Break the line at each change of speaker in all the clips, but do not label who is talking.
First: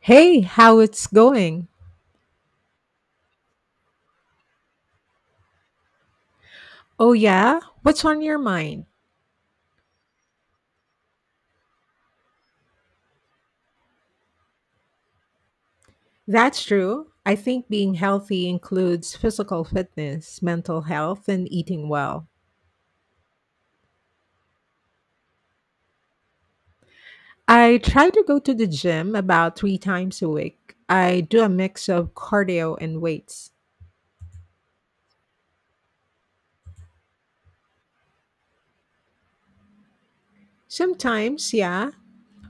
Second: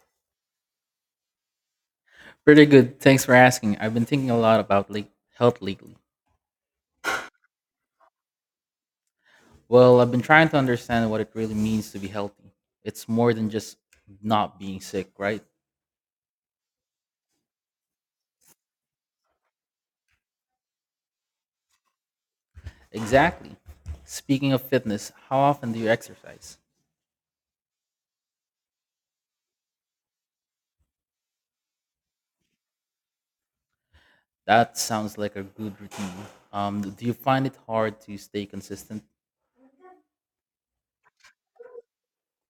Hey, how it's going?
Pretty good. Thanks for asking. I've been thinking a lot about health lately.
Oh, yeah? What's on your mind?
Well, I've been trying to understand what it really means to be healthy. It's more than just not being sick, right?
That's true. I think being healthy includes physical fitness, mental health, and eating well.
Exactly. Speaking of fitness, how often do you exercise?
I try to go to the gym about three times a week. I do a mix of cardio and weights.
That sounds like a good routine. Do you find it hard to stay consistent?
Sometimes, yeah,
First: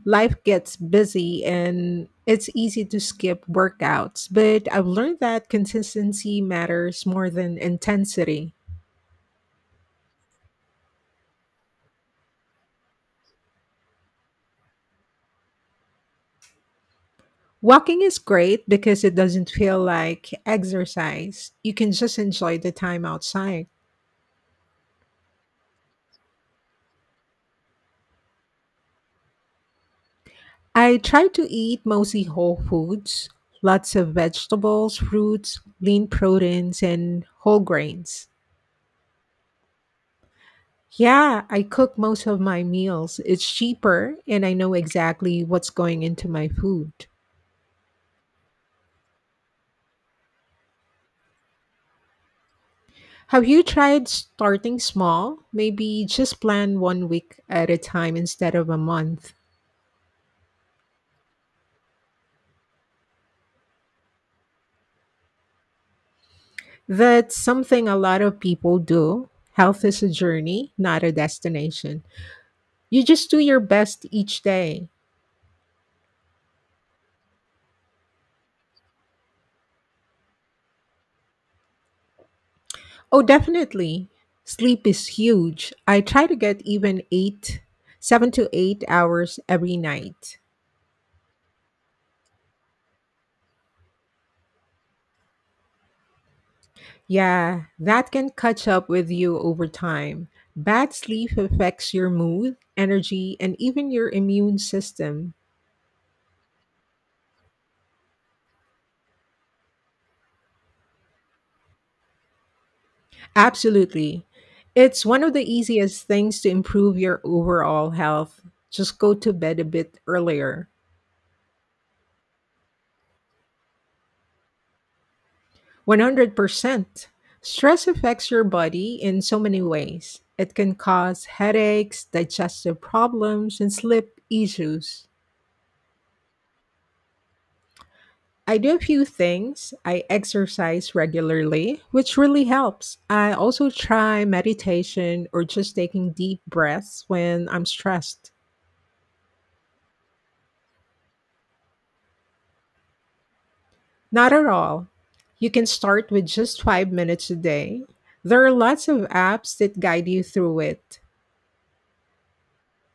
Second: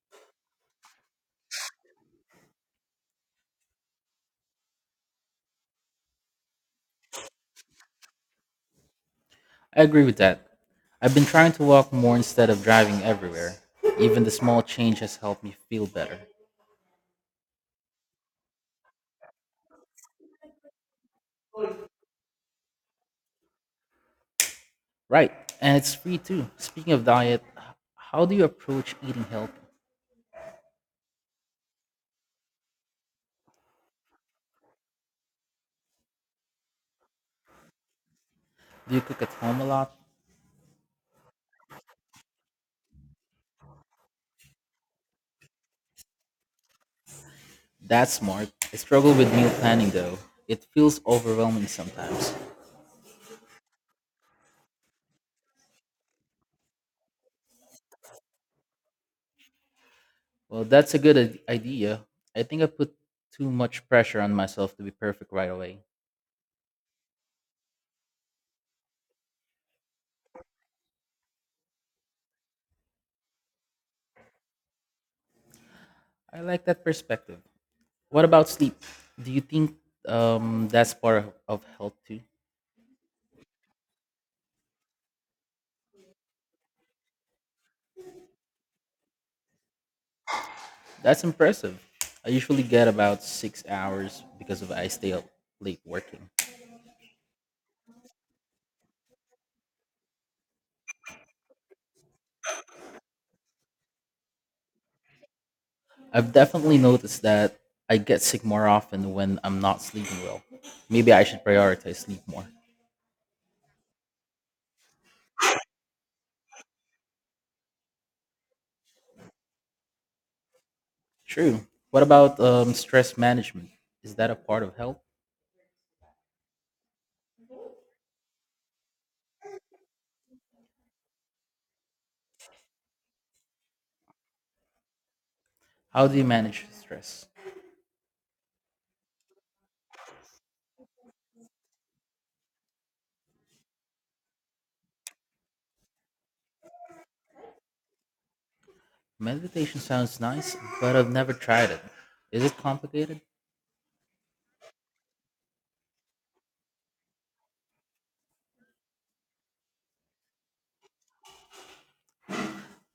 life gets busy and it's easy to skip workouts, but I've learned that consistency matters more than intensity.
I agree with that. I've been trying to walk more instead of driving everywhere. Even the small change has helped me feel better.
Walking is great because it doesn't feel like exercise. You can just enjoy the time outside.
Right. And it's free too. Speaking of diet, how do you approach eating healthy?
I try to eat mostly whole foods, lots of vegetables, fruits, lean proteins, and whole grains.
Do you cook at home a lot?
Yeah, I cook most of my meals. It's cheaper, and I know exactly what's going into my food.
That's smart. I struggle with meal planning though. It feels overwhelming sometimes.
Have you tried starting small? Maybe just plan one week at a time instead of a month.
Well, that's a good idea. I think I put too much pressure on myself to be perfect right away.
That's something a lot of people do. Health is a journey, not a destination. You just do your best each day.
I like that perspective. What about sleep? Do you think that's part of health too?
Oh, definitely. Sleep is huge. I try to get 7 to 8 hours every night.
That's impressive. I usually get about 6 hours because of I stay up late working.
Yeah, that can catch up with you over time. Bad sleep affects your mood, energy, and even your immune system.
I've definitely noticed that I get sick more often when I'm not sleeping well. Maybe I should prioritize sleep more.
Absolutely. It's one of the easiest things to improve your overall health. Just go to bed a bit earlier.
True. What about stress management? Is that a part of health?
100%. Stress affects your body in so many ways. It can cause headaches, digestive problems, and sleep issues.
How do you manage stress?
I do a few things. I exercise regularly, which really helps. I also try meditation or just taking deep breaths when I'm stressed.
Meditation sounds nice, but I've never tried it. Is it complicated?
Not at all. You can start with just 5 minutes a day. There are lots of apps that guide you through it.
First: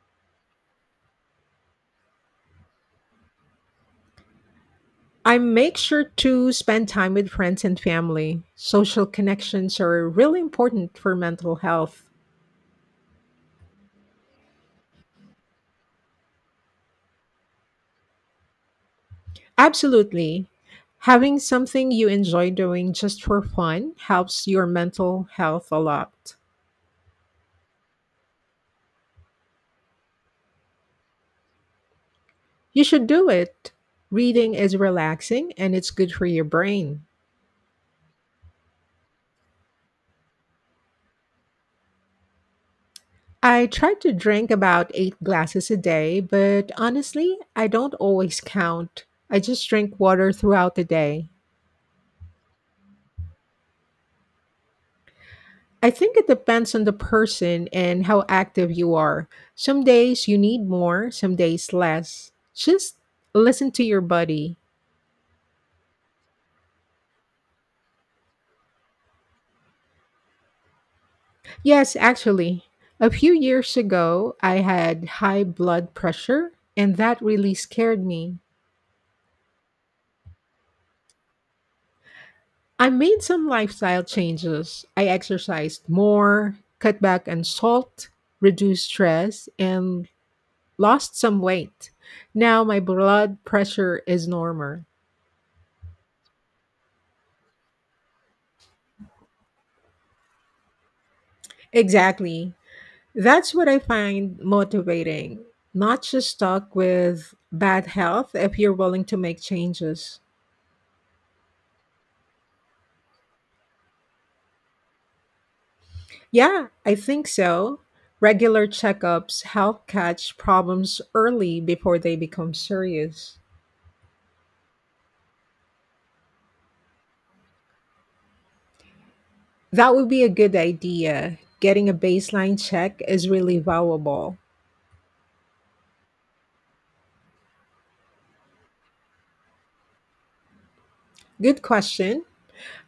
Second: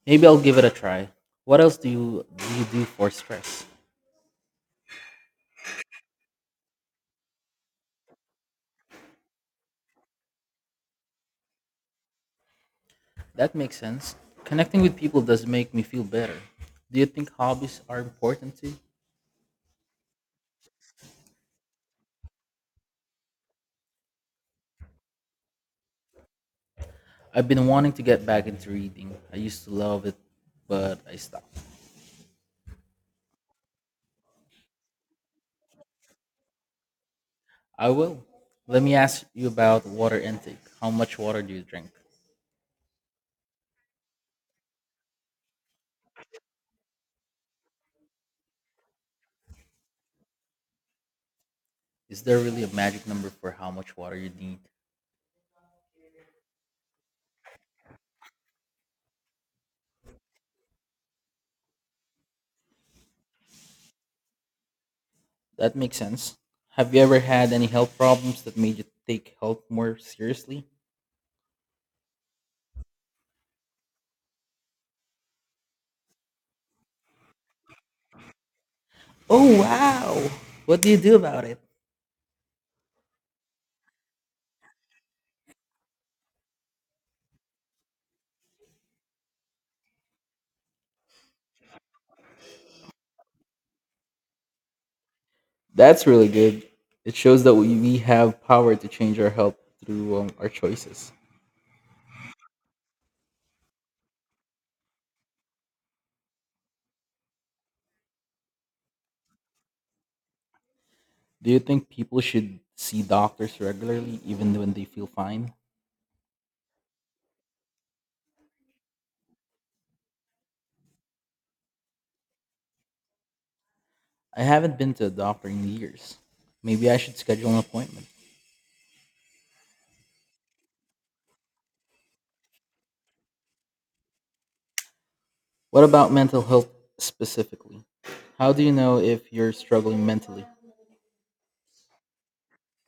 Maybe I'll give it a try. What else you do for stress?
I make sure to spend time with friends and family. Social connections are really important for mental health.
That makes sense. Connecting with people does make me feel better. Do you think hobbies are important too?
Absolutely. Having something you enjoy doing just for fun helps your mental health a lot.
I've been wanting to get back into reading. I used to love it, but I stopped.
You should do it. Reading is relaxing and it's good for your brain.
I will. Let me ask you about water intake. How much water do you drink?
I try to drink about eight glasses a day, but honestly, I don't always count. I just drink water throughout the day.
Is there really a magic number for how much water you need?
I think it depends on the person and how active you are. Some days you need more, some days less. Just listen to your body.
That makes sense. Have you ever had any health problems that made you take health more seriously?
Yes, actually, a few years ago, I had high blood pressure, and that really scared me.
Oh, wow. What do you do about it?
I made some lifestyle changes. I exercised more, cut back on salt, reduced stress, and lost some weight. Now my blood pressure is normal.
That's really good. It shows that we have power to change our health through our choices.
Exactly. That's what I find motivating. Not just stuck with bad health if you're willing to make changes.
Do you think people should see doctors regularly even when they feel fine?
Yeah, I think so. Regular checkups help catch problems early before they become serious.
I haven't been to a doctor in years. Maybe I should schedule an appointment.
That would be a good idea. Getting a baseline check is really valuable.
What about mental health specifically? How do you know if you're struggling mentally?
Good question.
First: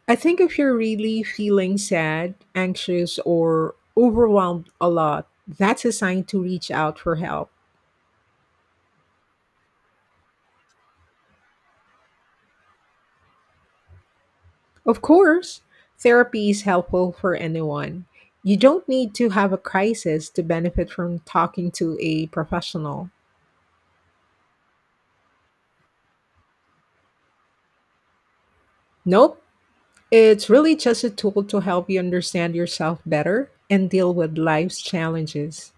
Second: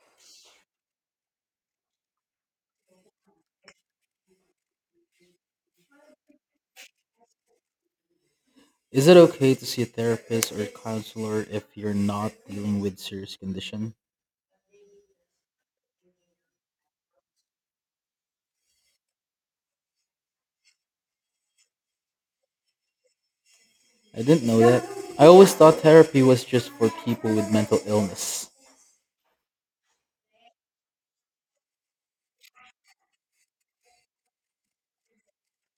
I think if you're really feeling sad, anxious, or overwhelmed a lot, that's a sign to reach out for help.
Is it okay to see a therapist or a counselor if you're not dealing with serious condition?
Of course, therapy is helpful for anyone. You don't need to have a crisis to benefit from talking to a professional.
I didn't know that. I always thought therapy was just for people with mental illness.
Nope, it's really just a tool to help you understand yourself better and deal with life's challenges.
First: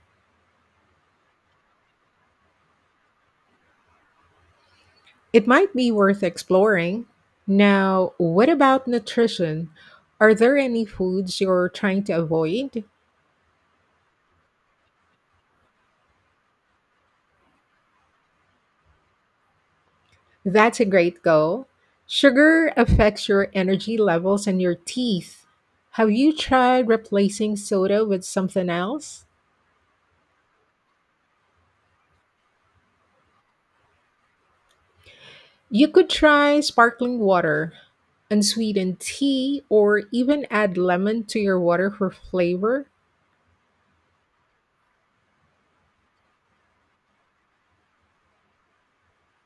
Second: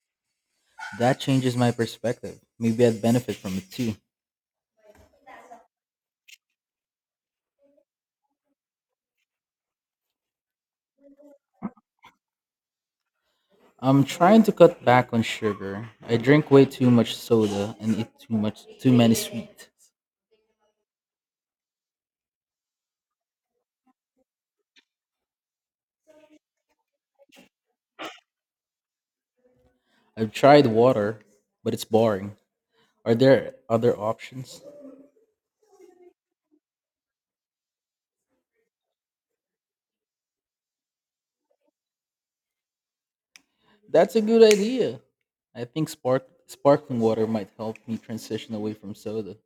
That changes my perspective. Maybe I'd benefit from it too.
It might be worth exploring. Now, what about nutrition? Are there any foods you're trying to avoid?
I'm trying to cut back on sugar. I drink way too much soda and eat too much too many sweet.
That's a great goal. Sugar affects your energy levels and your teeth. Have you tried replacing soda with something else?
I've tried water, but it's boring. Are there other options?
You could try sparkling water, unsweetened tea, or even add lemon to your water for flavor.
That's a good idea. I think sparkling water might help me transition away from soda.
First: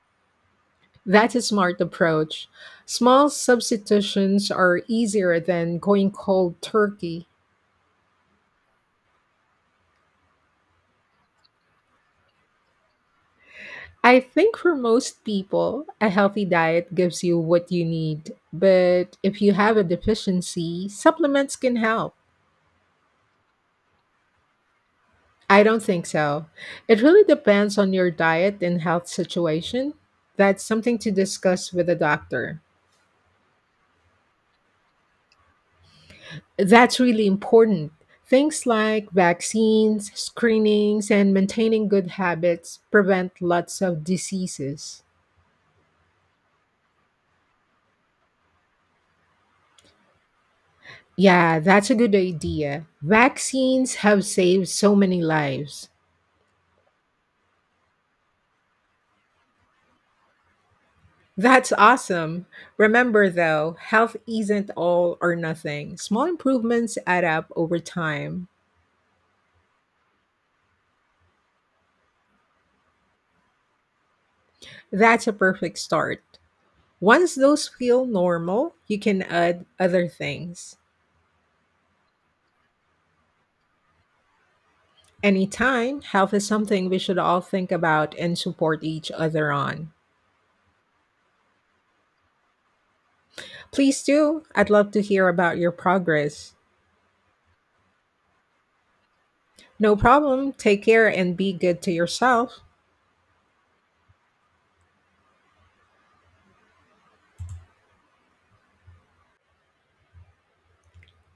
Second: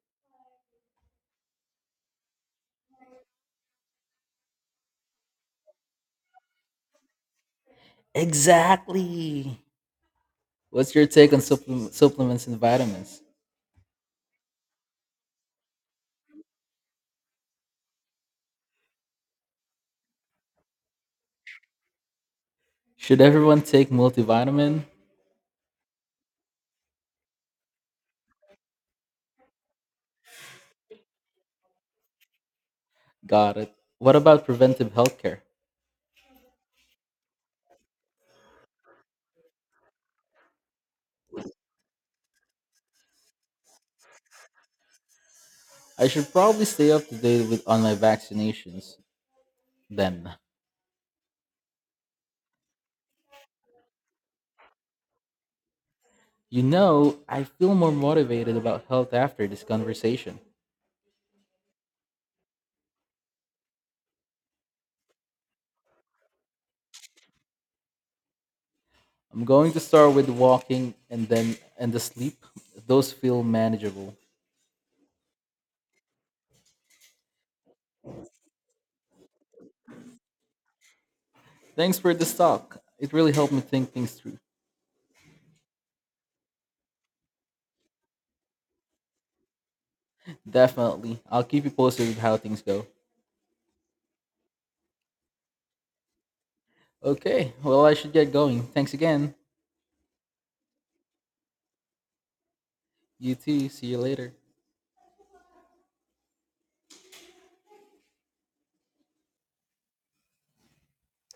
That's a smart approach. Small substitutions are easier than going cold turkey.
Exactly. What's your take on supplements and vitamins?
I think for most people, a healthy diet gives you what you need, but if you have a deficiency, supplements can help.
Should everyone take multivitamin?
I don't think so. It really depends on your diet and health situation. That's something to discuss with a doctor.
Got it. What about preventive healthcare?
That's really important. Things like vaccines, screenings, and maintaining good habits prevent lots of diseases.
I should probably stay up to date with on my vaccinations then.
Yeah, that's a good idea. Vaccines have saved so many lives.
You know, I feel more motivated about health after this conversation.
That's awesome. Remember, though, health isn't all or nothing. Small improvements add up over time.
I'm going to start with walking and the sleep. Those feel manageable.
That's a perfect start. Once those feel normal, you can add other things.
Thanks for this talk. It really helped me think things through.
Anytime, health is something we should all think about and support each other on.
Definitely. I'll keep you posted with how things go.
Please do. I'd love to hear about your progress.
Okay, well I should get going. Thanks again.
No problem. Take care and be good to yourself.
You too. See you later.